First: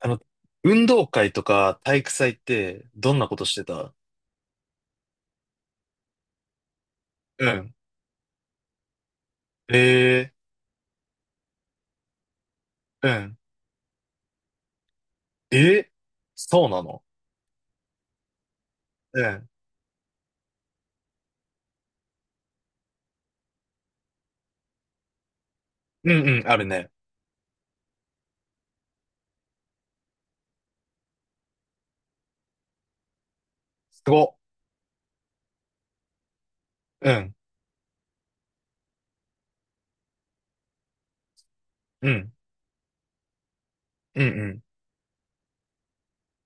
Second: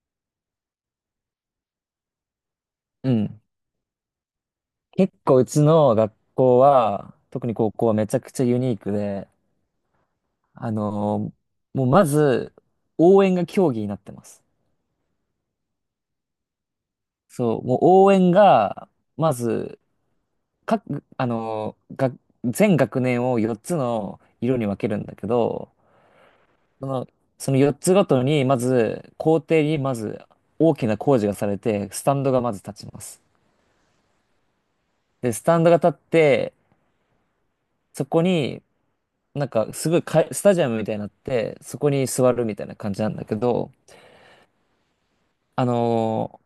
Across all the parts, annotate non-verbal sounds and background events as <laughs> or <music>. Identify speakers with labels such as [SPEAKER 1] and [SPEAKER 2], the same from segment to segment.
[SPEAKER 1] あの、運動会とか体育祭って
[SPEAKER 2] う
[SPEAKER 1] どんなこ
[SPEAKER 2] ん。
[SPEAKER 1] としてた？
[SPEAKER 2] 結構うちの学校は、
[SPEAKER 1] う
[SPEAKER 2] 特に高
[SPEAKER 1] ん。
[SPEAKER 2] 校はめちゃくちゃユニークで、
[SPEAKER 1] え
[SPEAKER 2] あのーもうまず、
[SPEAKER 1] ー、う
[SPEAKER 2] 応援
[SPEAKER 1] ん。
[SPEAKER 2] が競技になってます。
[SPEAKER 1] え？そうなの？
[SPEAKER 2] そう、もう応援が、
[SPEAKER 1] う
[SPEAKER 2] ま
[SPEAKER 1] ん。
[SPEAKER 2] ず、各、あのーが、全学年を4つの色に分けるんだけど、
[SPEAKER 1] うんうん、ある
[SPEAKER 2] そ
[SPEAKER 1] ね。
[SPEAKER 2] の、その4つごとに、まず、校庭にまず大きな工事がされて、スタンドがまず立ちます。
[SPEAKER 1] すご。
[SPEAKER 2] で、スタンドが立って、
[SPEAKER 1] うん。
[SPEAKER 2] そこになんかすごいかいスタジアムみたいになって、そこに
[SPEAKER 1] う
[SPEAKER 2] 座
[SPEAKER 1] ん。
[SPEAKER 2] るみたいな感じなんだけど、
[SPEAKER 1] うん。うん。
[SPEAKER 2] あのー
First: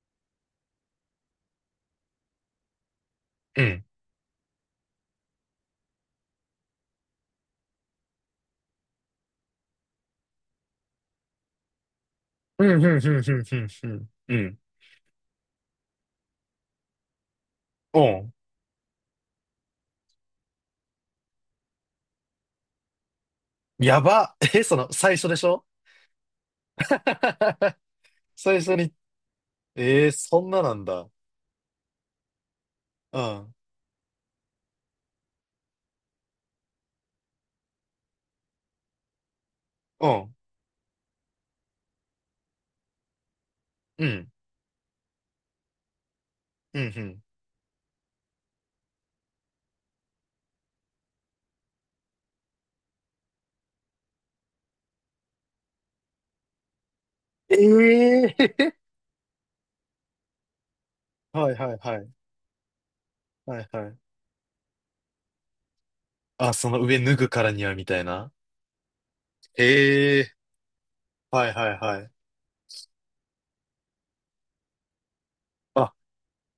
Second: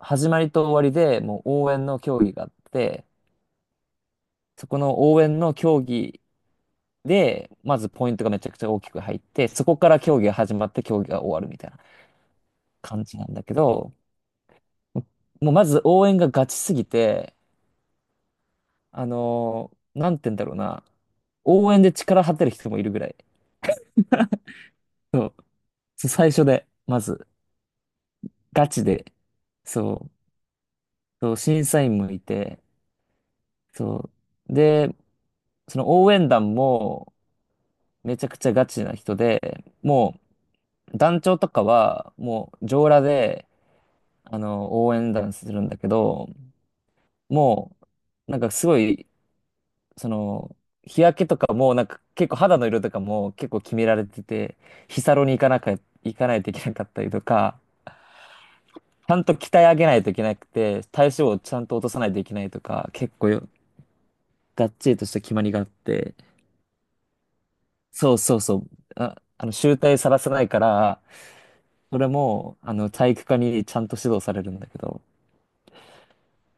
[SPEAKER 2] 始まりと終わりでもう応援の競技があって、
[SPEAKER 1] うん。
[SPEAKER 2] そこの応援の競技で、まずポイントがめちゃくちゃ大きく入って、そこから競技が始まって競技が終わるみたいな
[SPEAKER 1] うん。うん。う
[SPEAKER 2] 感
[SPEAKER 1] ん。
[SPEAKER 2] じなんだけ
[SPEAKER 1] うん。う
[SPEAKER 2] ど、
[SPEAKER 1] ん。うん。うん。
[SPEAKER 2] もうまず応援がガチすぎて、
[SPEAKER 1] おん。
[SPEAKER 2] なんて言うんだろうな、応援で力張ってる人もいるぐらい。
[SPEAKER 1] やば。<laughs> え、その、最
[SPEAKER 2] そ
[SPEAKER 1] 初
[SPEAKER 2] う、
[SPEAKER 1] でしょ？
[SPEAKER 2] そう最初で、まず、
[SPEAKER 1] <laughs> 最
[SPEAKER 2] ガ
[SPEAKER 1] 初
[SPEAKER 2] チ
[SPEAKER 1] に。
[SPEAKER 2] で、そ
[SPEAKER 1] え
[SPEAKER 2] う、
[SPEAKER 1] ー、そんななんだ。
[SPEAKER 2] そう審査員もいて、
[SPEAKER 1] うん。
[SPEAKER 2] そう。で、その応援団もめちゃくちゃガチな人で、
[SPEAKER 1] う
[SPEAKER 2] も
[SPEAKER 1] ん。
[SPEAKER 2] う団長とかはもう上裸で、
[SPEAKER 1] うん。
[SPEAKER 2] 応援団するんだけど、
[SPEAKER 1] うん。うん。
[SPEAKER 2] もう、なんかすごい、その、日焼けとかも、なんか結構肌の色とかも結構決められてて、日サロに行かなきゃ、行かないといけなかったりとか、
[SPEAKER 1] ええー。
[SPEAKER 2] ちゃんと鍛え上げないといけなくて、体脂肪
[SPEAKER 1] <laughs>
[SPEAKER 2] を
[SPEAKER 1] は
[SPEAKER 2] ち
[SPEAKER 1] い
[SPEAKER 2] ゃん
[SPEAKER 1] は
[SPEAKER 2] と
[SPEAKER 1] い
[SPEAKER 2] 落と
[SPEAKER 1] は
[SPEAKER 2] さな
[SPEAKER 1] い。
[SPEAKER 2] いといけないとか、結構
[SPEAKER 1] はいはい。
[SPEAKER 2] がっちりとした決まりがあって、
[SPEAKER 1] あ、その上脱ぐからにはみたい
[SPEAKER 2] そう
[SPEAKER 1] な。
[SPEAKER 2] そうそう。あ、醜態さらさ
[SPEAKER 1] ええ。
[SPEAKER 2] ないから、
[SPEAKER 1] はいはいは
[SPEAKER 2] それ
[SPEAKER 1] い。
[SPEAKER 2] も、体育科にちゃんと指導されるんだけど、
[SPEAKER 1] あ、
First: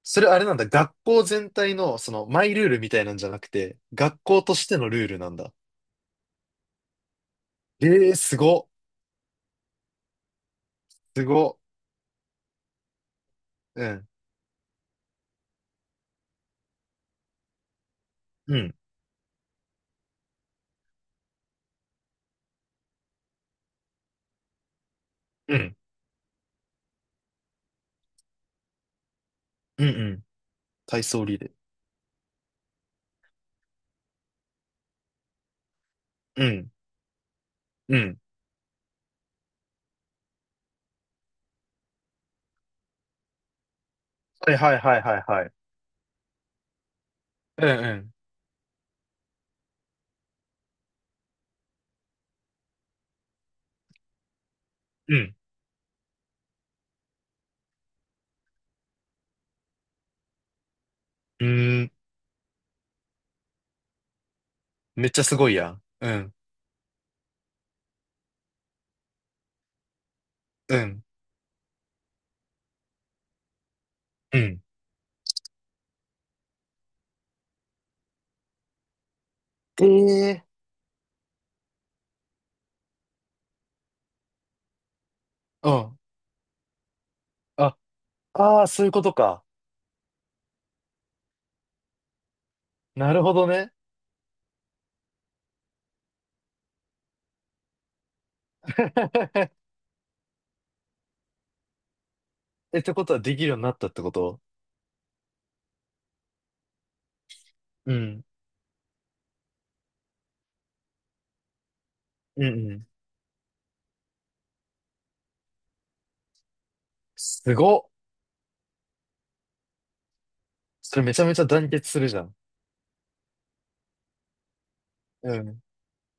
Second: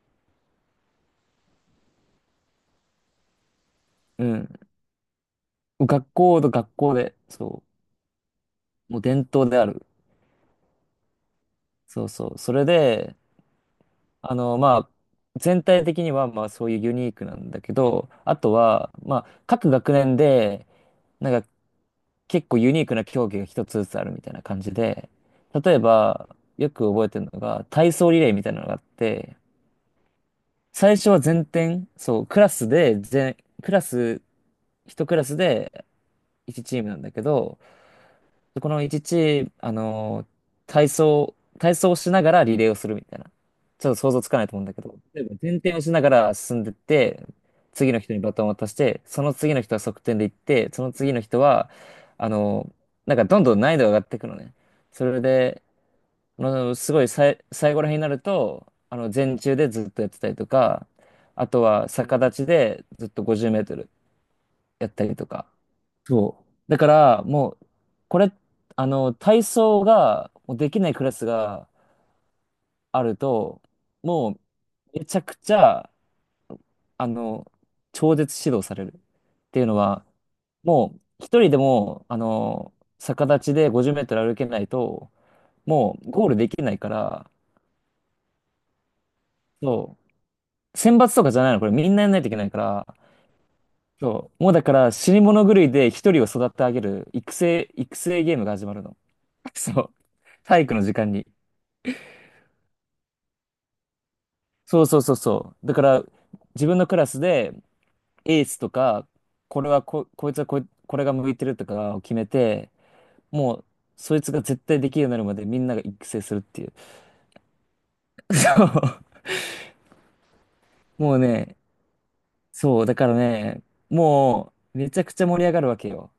[SPEAKER 1] それあれなんだ。学校全体の、その、マイルールみたいなんじゃなくて、学
[SPEAKER 2] う
[SPEAKER 1] 校
[SPEAKER 2] ん。
[SPEAKER 1] としてのルールなんだ。
[SPEAKER 2] 学校と学校で、そ
[SPEAKER 1] ええー、すごっ。
[SPEAKER 2] う、もう伝統である。
[SPEAKER 1] すごっ。
[SPEAKER 2] そうそう。それで、
[SPEAKER 1] うん。
[SPEAKER 2] まあ、全体的には、まあ、そういうユニークなんだけど、あと
[SPEAKER 1] うん。
[SPEAKER 2] は、まあ、各学年で、なんか、結構ユニークな競技が一つずつあるみたいな感じで、
[SPEAKER 1] う
[SPEAKER 2] 例
[SPEAKER 1] ん。
[SPEAKER 2] えば、よく覚えてるのが、体操リレーみたいなのがあって、
[SPEAKER 1] うんうん。
[SPEAKER 2] 最
[SPEAKER 1] 体
[SPEAKER 2] 初は
[SPEAKER 1] 操リ
[SPEAKER 2] 全
[SPEAKER 1] レー。
[SPEAKER 2] 点、そう、クラスで、クラス、一クラスで
[SPEAKER 1] う
[SPEAKER 2] 1
[SPEAKER 1] ん。
[SPEAKER 2] チームなんだけど、
[SPEAKER 1] うん。
[SPEAKER 2] この1チーム、体操をしながらリレーをするみたいな。ちょっと想像つかない
[SPEAKER 1] はい
[SPEAKER 2] と思うん
[SPEAKER 1] は
[SPEAKER 2] だ
[SPEAKER 1] い
[SPEAKER 2] けど、
[SPEAKER 1] はいはい
[SPEAKER 2] 例えば
[SPEAKER 1] はい。
[SPEAKER 2] 前転をしながら進んでって、
[SPEAKER 1] う
[SPEAKER 2] 次の
[SPEAKER 1] ん
[SPEAKER 2] 人にバトンを渡して、その次の人は側転で行って、その次の人は、あのなんかどんどん難易度が上がっていくのね。そ
[SPEAKER 1] う
[SPEAKER 2] れ
[SPEAKER 1] ん。
[SPEAKER 2] で、すごいさい、最後ら辺になると、前中でずっとやってたりとか、
[SPEAKER 1] う
[SPEAKER 2] あ
[SPEAKER 1] ん。う
[SPEAKER 2] と
[SPEAKER 1] ー
[SPEAKER 2] は
[SPEAKER 1] ん。
[SPEAKER 2] 逆立ちでずっと50メートルやった
[SPEAKER 1] めっ
[SPEAKER 2] り
[SPEAKER 1] ちゃ
[SPEAKER 2] と
[SPEAKER 1] す
[SPEAKER 2] か。
[SPEAKER 1] ごいやん。うん。
[SPEAKER 2] そう。だから、もう、これ、体操がもうで
[SPEAKER 1] う
[SPEAKER 2] きない
[SPEAKER 1] ん。
[SPEAKER 2] クラスがあると、も
[SPEAKER 1] う
[SPEAKER 2] う、
[SPEAKER 1] ん。
[SPEAKER 2] めちゃくちゃ、あの、超絶指導されるっていうのは、
[SPEAKER 1] ええ
[SPEAKER 2] もう、一人でも、逆立ちで50メートル歩けないと、
[SPEAKER 1] ー。う
[SPEAKER 2] も
[SPEAKER 1] ん。
[SPEAKER 2] う、ゴールできないから、
[SPEAKER 1] あ、ああ、そういうことか。
[SPEAKER 2] そう選抜とかじゃないの、これみんなやんないといけないから、
[SPEAKER 1] なるほどね。
[SPEAKER 2] そう、もうだから死に物狂いで一人を育て上げる育成ゲームが始まるの。<laughs>
[SPEAKER 1] <laughs>
[SPEAKER 2] そう。体育の時間に。
[SPEAKER 1] え、ってことはできるようになったってこと？
[SPEAKER 2] そうそうそうそう。だから自分のクラスで
[SPEAKER 1] うん。
[SPEAKER 2] エースとか、これはこ、こいつはこい、これが向いてるとかを決め
[SPEAKER 1] うん
[SPEAKER 2] て、
[SPEAKER 1] うん。
[SPEAKER 2] もうそいつが絶対できるようになるまでみんなが育成するっていう。
[SPEAKER 1] すごっ。
[SPEAKER 2] <laughs> そう。
[SPEAKER 1] それめ
[SPEAKER 2] もう
[SPEAKER 1] ちゃめちゃ
[SPEAKER 2] ね、
[SPEAKER 1] 団結するじゃん。
[SPEAKER 2] そう、だからね、もうめちゃくちゃ
[SPEAKER 1] う
[SPEAKER 2] 盛り上
[SPEAKER 1] ん。
[SPEAKER 2] がるわけよ。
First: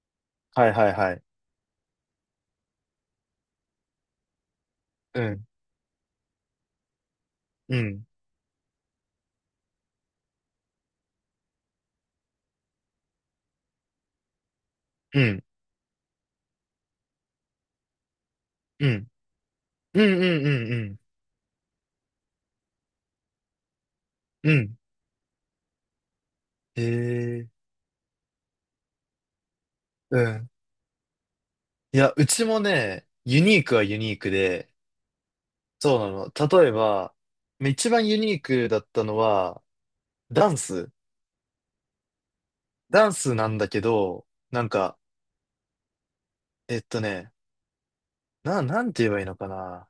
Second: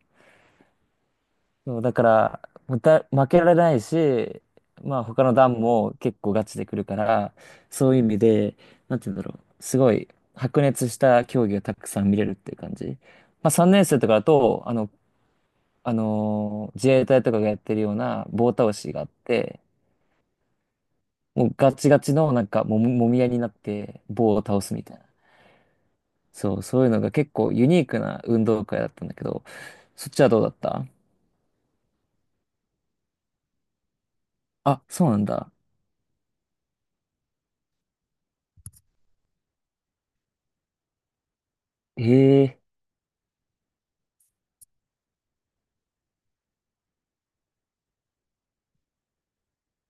[SPEAKER 1] はいはいはい。
[SPEAKER 2] そう、だから、負けられないし、まあ
[SPEAKER 1] う
[SPEAKER 2] 他の
[SPEAKER 1] ん、
[SPEAKER 2] 段も結構ガチで来るから、
[SPEAKER 1] う
[SPEAKER 2] そういう
[SPEAKER 1] ん、
[SPEAKER 2] 意味で、なんて言うんだろう、すごい白熱した競技がたくさん見れるっていう感じ。まあ3年生とかだと、
[SPEAKER 1] うん、
[SPEAKER 2] 自衛隊とかがやってるような棒倒
[SPEAKER 1] う
[SPEAKER 2] しがあ
[SPEAKER 1] ん、
[SPEAKER 2] って、
[SPEAKER 1] うん、うん、うん、うん。
[SPEAKER 2] もうガチガチのなんかもみ合いになって棒を
[SPEAKER 1] う
[SPEAKER 2] 倒す
[SPEAKER 1] ん。
[SPEAKER 2] みたいな。そう、そ
[SPEAKER 1] へ
[SPEAKER 2] ういうのが結
[SPEAKER 1] え、
[SPEAKER 2] 構ユニークな運動会だったんだけど、そっ
[SPEAKER 1] う
[SPEAKER 2] ちはどうだ
[SPEAKER 1] ん。
[SPEAKER 2] った？
[SPEAKER 1] いや、うちもね、ユニークはユニークで、
[SPEAKER 2] あ、そうなんだ。
[SPEAKER 1] そうなの。例えば、一番ユニークだったのは、ダンス。
[SPEAKER 2] え
[SPEAKER 1] ダンスなんだけど、なんか、えっとね、なんて言えばいいのかな。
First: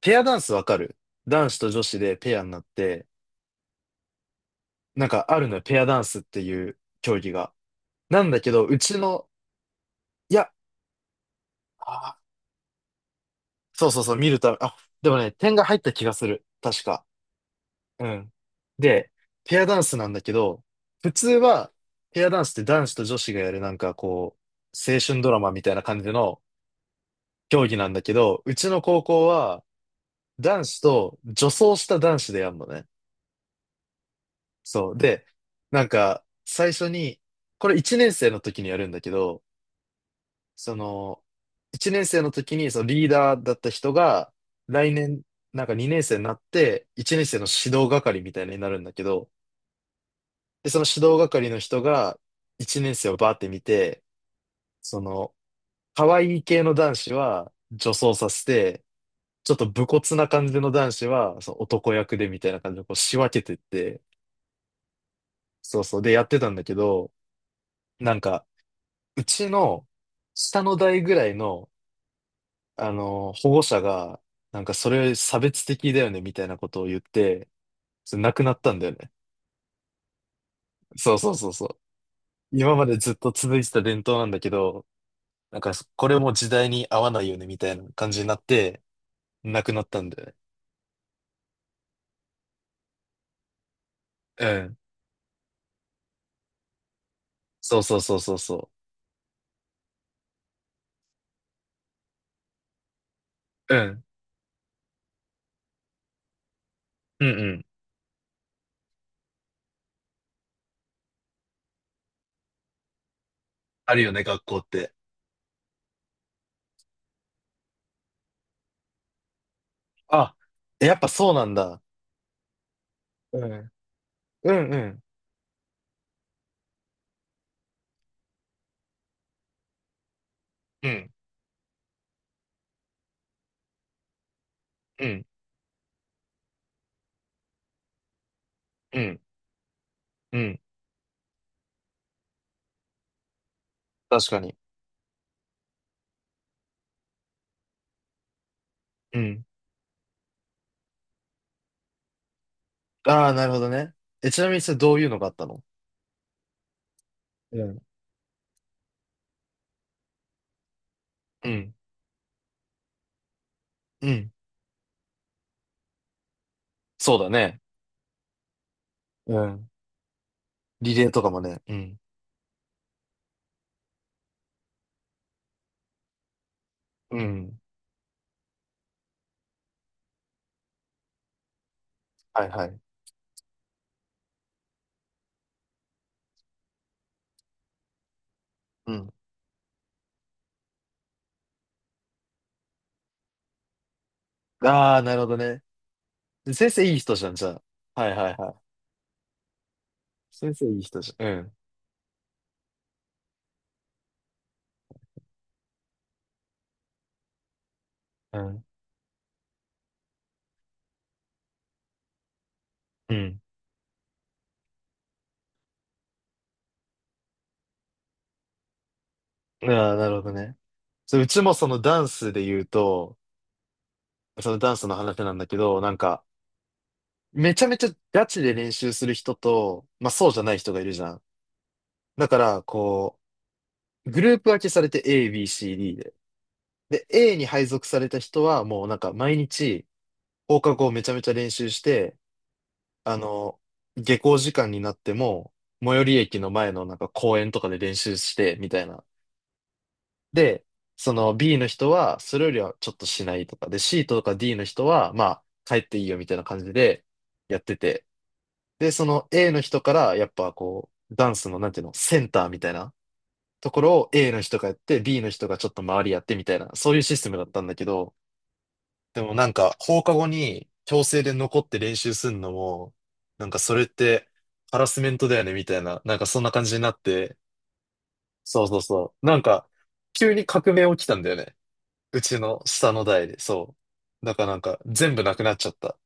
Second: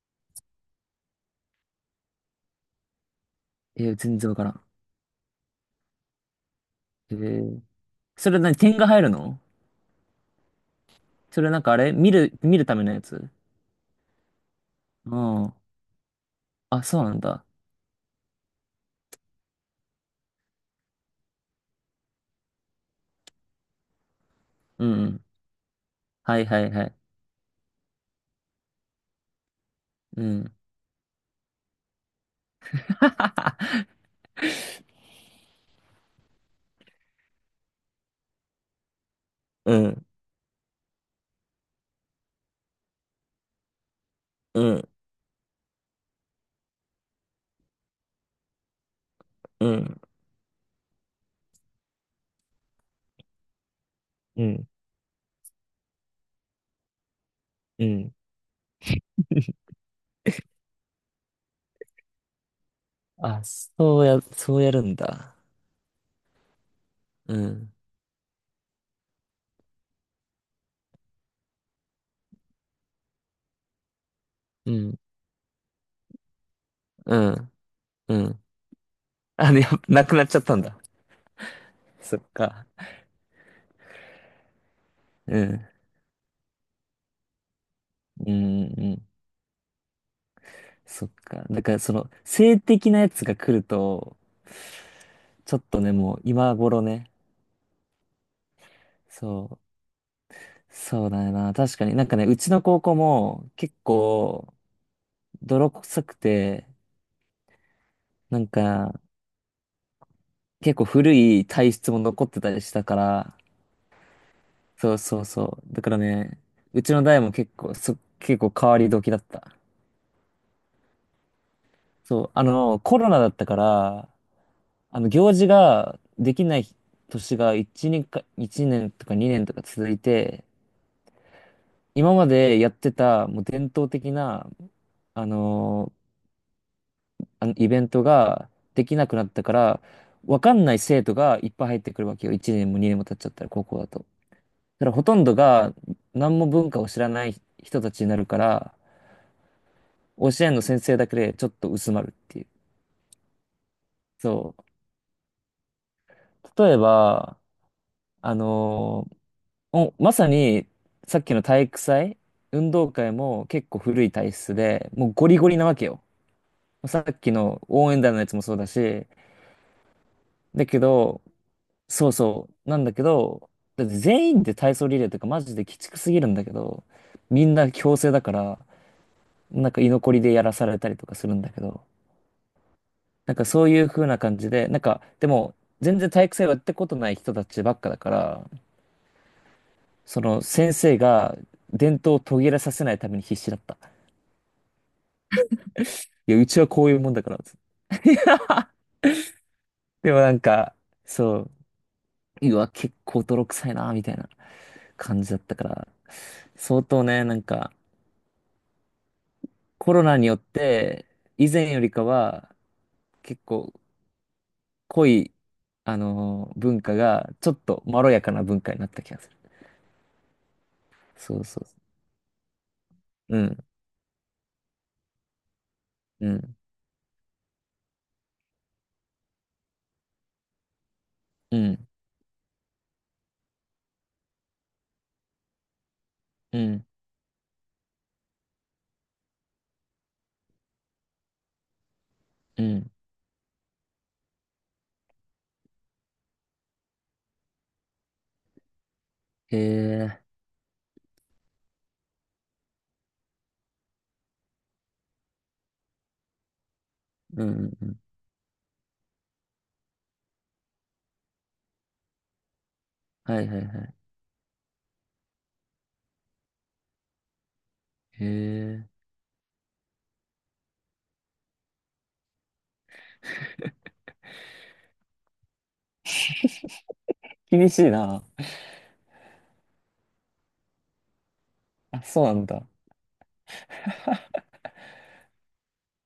[SPEAKER 1] ペアダンスわかる？男子と女子でペアになって、
[SPEAKER 2] ええ全然わからん。
[SPEAKER 1] なんかあるのよ、ペアダンスっていう
[SPEAKER 2] え
[SPEAKER 1] 競技が。
[SPEAKER 2] ー、
[SPEAKER 1] な
[SPEAKER 2] そ
[SPEAKER 1] ん
[SPEAKER 2] れ
[SPEAKER 1] だけ
[SPEAKER 2] 何
[SPEAKER 1] ど、う
[SPEAKER 2] 点が
[SPEAKER 1] ち
[SPEAKER 2] 入る
[SPEAKER 1] の、
[SPEAKER 2] の？
[SPEAKER 1] いや
[SPEAKER 2] それなんかあれ見
[SPEAKER 1] あ、
[SPEAKER 2] る、見るためのやつ？
[SPEAKER 1] そうそうそう、見るた、あ、で
[SPEAKER 2] う
[SPEAKER 1] もね、点
[SPEAKER 2] ん。
[SPEAKER 1] が入った気がする。
[SPEAKER 2] あ、
[SPEAKER 1] 確
[SPEAKER 2] そ
[SPEAKER 1] か。
[SPEAKER 2] うなんだ。
[SPEAKER 1] うん。で、ペアダンスなんだけど、普通は、ペアダンスって男子と女子がやるなんかこ
[SPEAKER 2] う
[SPEAKER 1] う、青春
[SPEAKER 2] ん。
[SPEAKER 1] ドラマみたいな感じ
[SPEAKER 2] は
[SPEAKER 1] の
[SPEAKER 2] いはいはい。
[SPEAKER 1] 競技なんだけど、うちの高校は、
[SPEAKER 2] うん。
[SPEAKER 1] 男子と女装した男子でやるのね。そう。で、なんか、最初に、これ1年生の時にやるんだけど、
[SPEAKER 2] うん、
[SPEAKER 1] その、1年生の時にそのリーダーだった人が、
[SPEAKER 2] うん、
[SPEAKER 1] 来年、なんか2年生になって、1年生の指導係みたいになるんだけど、
[SPEAKER 2] うん、
[SPEAKER 1] で、その指導係の人が、1年生をバーって見て、
[SPEAKER 2] うん、
[SPEAKER 1] その、可愛い系の男子は
[SPEAKER 2] う
[SPEAKER 1] 女
[SPEAKER 2] ん。
[SPEAKER 1] 装させて、ちょっと
[SPEAKER 2] <laughs>
[SPEAKER 1] 武骨な感じの男子は、その男役でみたいな感じでこう仕分け
[SPEAKER 2] あ、
[SPEAKER 1] てって、
[SPEAKER 2] そうや、そうやるんだ。
[SPEAKER 1] そうそう、でやってたんだけど、
[SPEAKER 2] うん、
[SPEAKER 1] なんか、うちの下の代ぐらいの保護者が、なん
[SPEAKER 2] う
[SPEAKER 1] かそ
[SPEAKER 2] ん、
[SPEAKER 1] れ差別的だよねみたいなことを言っ
[SPEAKER 2] う
[SPEAKER 1] て、
[SPEAKER 2] ん、
[SPEAKER 1] そ
[SPEAKER 2] う
[SPEAKER 1] れなく
[SPEAKER 2] ん。
[SPEAKER 1] なったんだよね。
[SPEAKER 2] あ、で、やっぱなくなっちゃったんだ。
[SPEAKER 1] そうそうそうそう。
[SPEAKER 2] そっか。
[SPEAKER 1] 今までずっと続いてた伝統なんだけど、
[SPEAKER 2] う
[SPEAKER 1] なん
[SPEAKER 2] ん、
[SPEAKER 1] かそこれも時代に合わないよねみたいな感じに
[SPEAKER 2] う
[SPEAKER 1] なっ
[SPEAKER 2] ん、
[SPEAKER 1] て、
[SPEAKER 2] うん。
[SPEAKER 1] なくなったんだよね。
[SPEAKER 2] そっか。だから、その、性的なやつが来ると、
[SPEAKER 1] うん。
[SPEAKER 2] ちょっとね、もう今頃ね、
[SPEAKER 1] そうそうそうそうそ
[SPEAKER 2] そう。そうだよな。確かになんかね、うちの高校も
[SPEAKER 1] う。
[SPEAKER 2] 結
[SPEAKER 1] うん。
[SPEAKER 2] 構泥臭くて、
[SPEAKER 1] うんうん。
[SPEAKER 2] なんか結構古い体質も残ってたりしたから、
[SPEAKER 1] あるよね、学校って。
[SPEAKER 2] そうそうそう。だからね、うちの代も結構変わり時だった。
[SPEAKER 1] あ、やっぱそうなんだ。
[SPEAKER 2] そう、コロナだっ
[SPEAKER 1] う
[SPEAKER 2] た
[SPEAKER 1] ん。
[SPEAKER 2] から、
[SPEAKER 1] うんうん。
[SPEAKER 2] 行事ができない年が1年とか2年とか続いて、
[SPEAKER 1] うん。
[SPEAKER 2] 今までやってたもう伝統的な、
[SPEAKER 1] うん。
[SPEAKER 2] あのイベントができ
[SPEAKER 1] う
[SPEAKER 2] なく
[SPEAKER 1] ん。
[SPEAKER 2] なったから、
[SPEAKER 1] う
[SPEAKER 2] わか
[SPEAKER 1] ん。
[SPEAKER 2] んない生徒がいっぱい入ってくるわけよ。1年も2年も経っちゃったら、高校だと。だ
[SPEAKER 1] 確かに。
[SPEAKER 2] からほとんどが何も文化を知らない人たちになるから、
[SPEAKER 1] うん。
[SPEAKER 2] 教えんの先生だけでちょっと薄まるっていう。
[SPEAKER 1] ああ、なるほどね。え、ちなみ
[SPEAKER 2] そ
[SPEAKER 1] にそれどういうのがあったの？
[SPEAKER 2] う。例えば、
[SPEAKER 1] うん。
[SPEAKER 2] あのーまさにさっきの
[SPEAKER 1] う
[SPEAKER 2] 体
[SPEAKER 1] ん。
[SPEAKER 2] 育祭、運動会も結構古
[SPEAKER 1] う
[SPEAKER 2] い
[SPEAKER 1] ん。
[SPEAKER 2] 体質で、もうゴリゴリなわけよ。さ
[SPEAKER 1] そう
[SPEAKER 2] っ
[SPEAKER 1] だ
[SPEAKER 2] き
[SPEAKER 1] ね。
[SPEAKER 2] の応援団のやつもそうだし、
[SPEAKER 1] うん。
[SPEAKER 2] だけ
[SPEAKER 1] リレーと
[SPEAKER 2] ど、
[SPEAKER 1] かもね。うん。
[SPEAKER 2] そうそう。なんだけど、だって全員で体操リレーとかマジで鬼畜すぎるんだけど、
[SPEAKER 1] う
[SPEAKER 2] みん
[SPEAKER 1] ん。
[SPEAKER 2] な強制だから、なんか居残りでやらされたりとかするんだけど、
[SPEAKER 1] はいはい。
[SPEAKER 2] なんかそういう風な感じで、なんかでも全然体育祭をやったことない人たちばっかだから、
[SPEAKER 1] うん。
[SPEAKER 2] その先生が伝統を途切れさせないために必死だった。
[SPEAKER 1] ああ、なるほどね。
[SPEAKER 2] いや、うちは
[SPEAKER 1] 先生
[SPEAKER 2] こうい
[SPEAKER 1] いい
[SPEAKER 2] うも
[SPEAKER 1] 人
[SPEAKER 2] んだ
[SPEAKER 1] じゃ
[SPEAKER 2] か
[SPEAKER 1] ん、
[SPEAKER 2] ら。
[SPEAKER 1] じゃ
[SPEAKER 2] つっ
[SPEAKER 1] あ。はい
[SPEAKER 2] て
[SPEAKER 1] はいはい。
[SPEAKER 2] <laughs> でもなん
[SPEAKER 1] 先生
[SPEAKER 2] か、
[SPEAKER 1] いい人じゃん。
[SPEAKER 2] そう、
[SPEAKER 1] う
[SPEAKER 2] うわ、結構泥臭いな、みたいな感じだったから、相当ね、なんか、
[SPEAKER 1] ん。
[SPEAKER 2] コロナによって、以前よりかは、
[SPEAKER 1] うん。
[SPEAKER 2] 結構濃い、文化が、ちょっとまろやかな文化になった気がする。
[SPEAKER 1] うん。ああ、なるほどね。そう、う
[SPEAKER 2] そ
[SPEAKER 1] ち
[SPEAKER 2] う
[SPEAKER 1] も
[SPEAKER 2] そ
[SPEAKER 1] そのダンスで言うと、
[SPEAKER 2] う。うん、
[SPEAKER 1] そのダンスの話なんだけど、なんか、
[SPEAKER 2] うん、
[SPEAKER 1] めちゃめちゃガチで練習する人と、まあそうじゃない人がいるじゃん。
[SPEAKER 2] うん、
[SPEAKER 1] だから、こう、グループ分けされて A、B、C、D で。
[SPEAKER 2] うん、
[SPEAKER 1] で、A に配属された人はもうなんか毎日放課後めちゃめちゃ練習して、
[SPEAKER 2] うん。
[SPEAKER 1] あの、下校時間になっても、最寄り駅の前のなんか公園とかで練習して、みたいな。
[SPEAKER 2] へえ、
[SPEAKER 1] で、その B の人は、それよりはちょっとしないとか、で、C とか D の人は、まあ、帰っていいよみたいな感じで
[SPEAKER 2] うん、う
[SPEAKER 1] やって
[SPEAKER 2] んうん。
[SPEAKER 1] て。で、その A の人から、やっぱこう、ダンスの、なんていうの、センターみたいな
[SPEAKER 2] はいはい
[SPEAKER 1] とこ
[SPEAKER 2] はい。
[SPEAKER 1] ろを A の人がやって、B の人がちょっと周りやってみたいな、そういうシステムだったんだけど、
[SPEAKER 2] へえ。
[SPEAKER 1] でもなんか放課後に強制で残って練習するのも、なんかそれってハラスメントだよねみたいな、なんかそんな感じになって、
[SPEAKER 2] 厳しいな。
[SPEAKER 1] そうそうそう。なんか急に革命起きたんだよね。
[SPEAKER 2] あ、
[SPEAKER 1] う
[SPEAKER 2] そうな
[SPEAKER 1] ち
[SPEAKER 2] ん
[SPEAKER 1] の
[SPEAKER 2] だ。
[SPEAKER 1] 下の代で、そう。だからなんか全部なくなっちゃった。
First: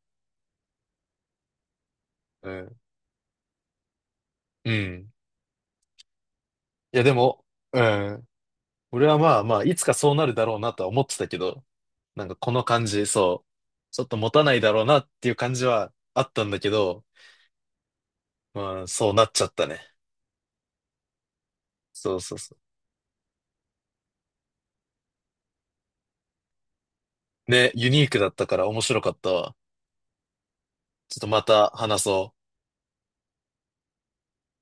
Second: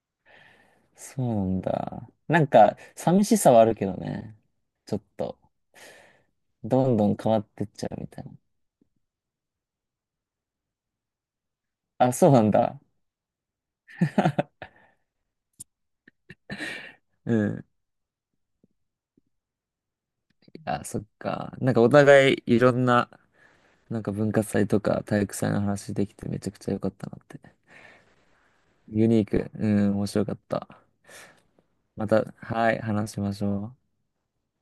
[SPEAKER 2] そうなんだ。なん
[SPEAKER 1] う
[SPEAKER 2] か、
[SPEAKER 1] ん。
[SPEAKER 2] 寂しさはあるけどね。
[SPEAKER 1] う
[SPEAKER 2] ちょっ
[SPEAKER 1] ん。
[SPEAKER 2] と、ど
[SPEAKER 1] い
[SPEAKER 2] ん
[SPEAKER 1] や
[SPEAKER 2] ど
[SPEAKER 1] で
[SPEAKER 2] ん変わ
[SPEAKER 1] も、
[SPEAKER 2] ってっ
[SPEAKER 1] う
[SPEAKER 2] ちゃうみた
[SPEAKER 1] ん。
[SPEAKER 2] いな。
[SPEAKER 1] 俺はまあまあ、いつかそうなるだろうなとは思ってたけど、
[SPEAKER 2] あ、
[SPEAKER 1] なん
[SPEAKER 2] そう
[SPEAKER 1] か
[SPEAKER 2] なん
[SPEAKER 1] この
[SPEAKER 2] だ。
[SPEAKER 1] 感じ、そう。ちょっと持たないだろうなっていう感じはあったんだけど、
[SPEAKER 2] うん。
[SPEAKER 1] まあそうなっちゃったね。
[SPEAKER 2] あ、そっか。なんかお
[SPEAKER 1] そう
[SPEAKER 2] 互
[SPEAKER 1] そう
[SPEAKER 2] い
[SPEAKER 1] そ
[SPEAKER 2] い
[SPEAKER 1] う。
[SPEAKER 2] ろんななんか文化祭とか体育祭の話できてめちゃくちゃ良かったなって。
[SPEAKER 1] ね、ユニークだったから面白
[SPEAKER 2] ユ
[SPEAKER 1] かっ
[SPEAKER 2] ニー
[SPEAKER 1] た
[SPEAKER 2] ク。
[SPEAKER 1] わ。
[SPEAKER 2] うん、面白かった。
[SPEAKER 1] ちょっとまた話
[SPEAKER 2] ま
[SPEAKER 1] そ
[SPEAKER 2] た、
[SPEAKER 1] う。
[SPEAKER 2] はい、話しましょう。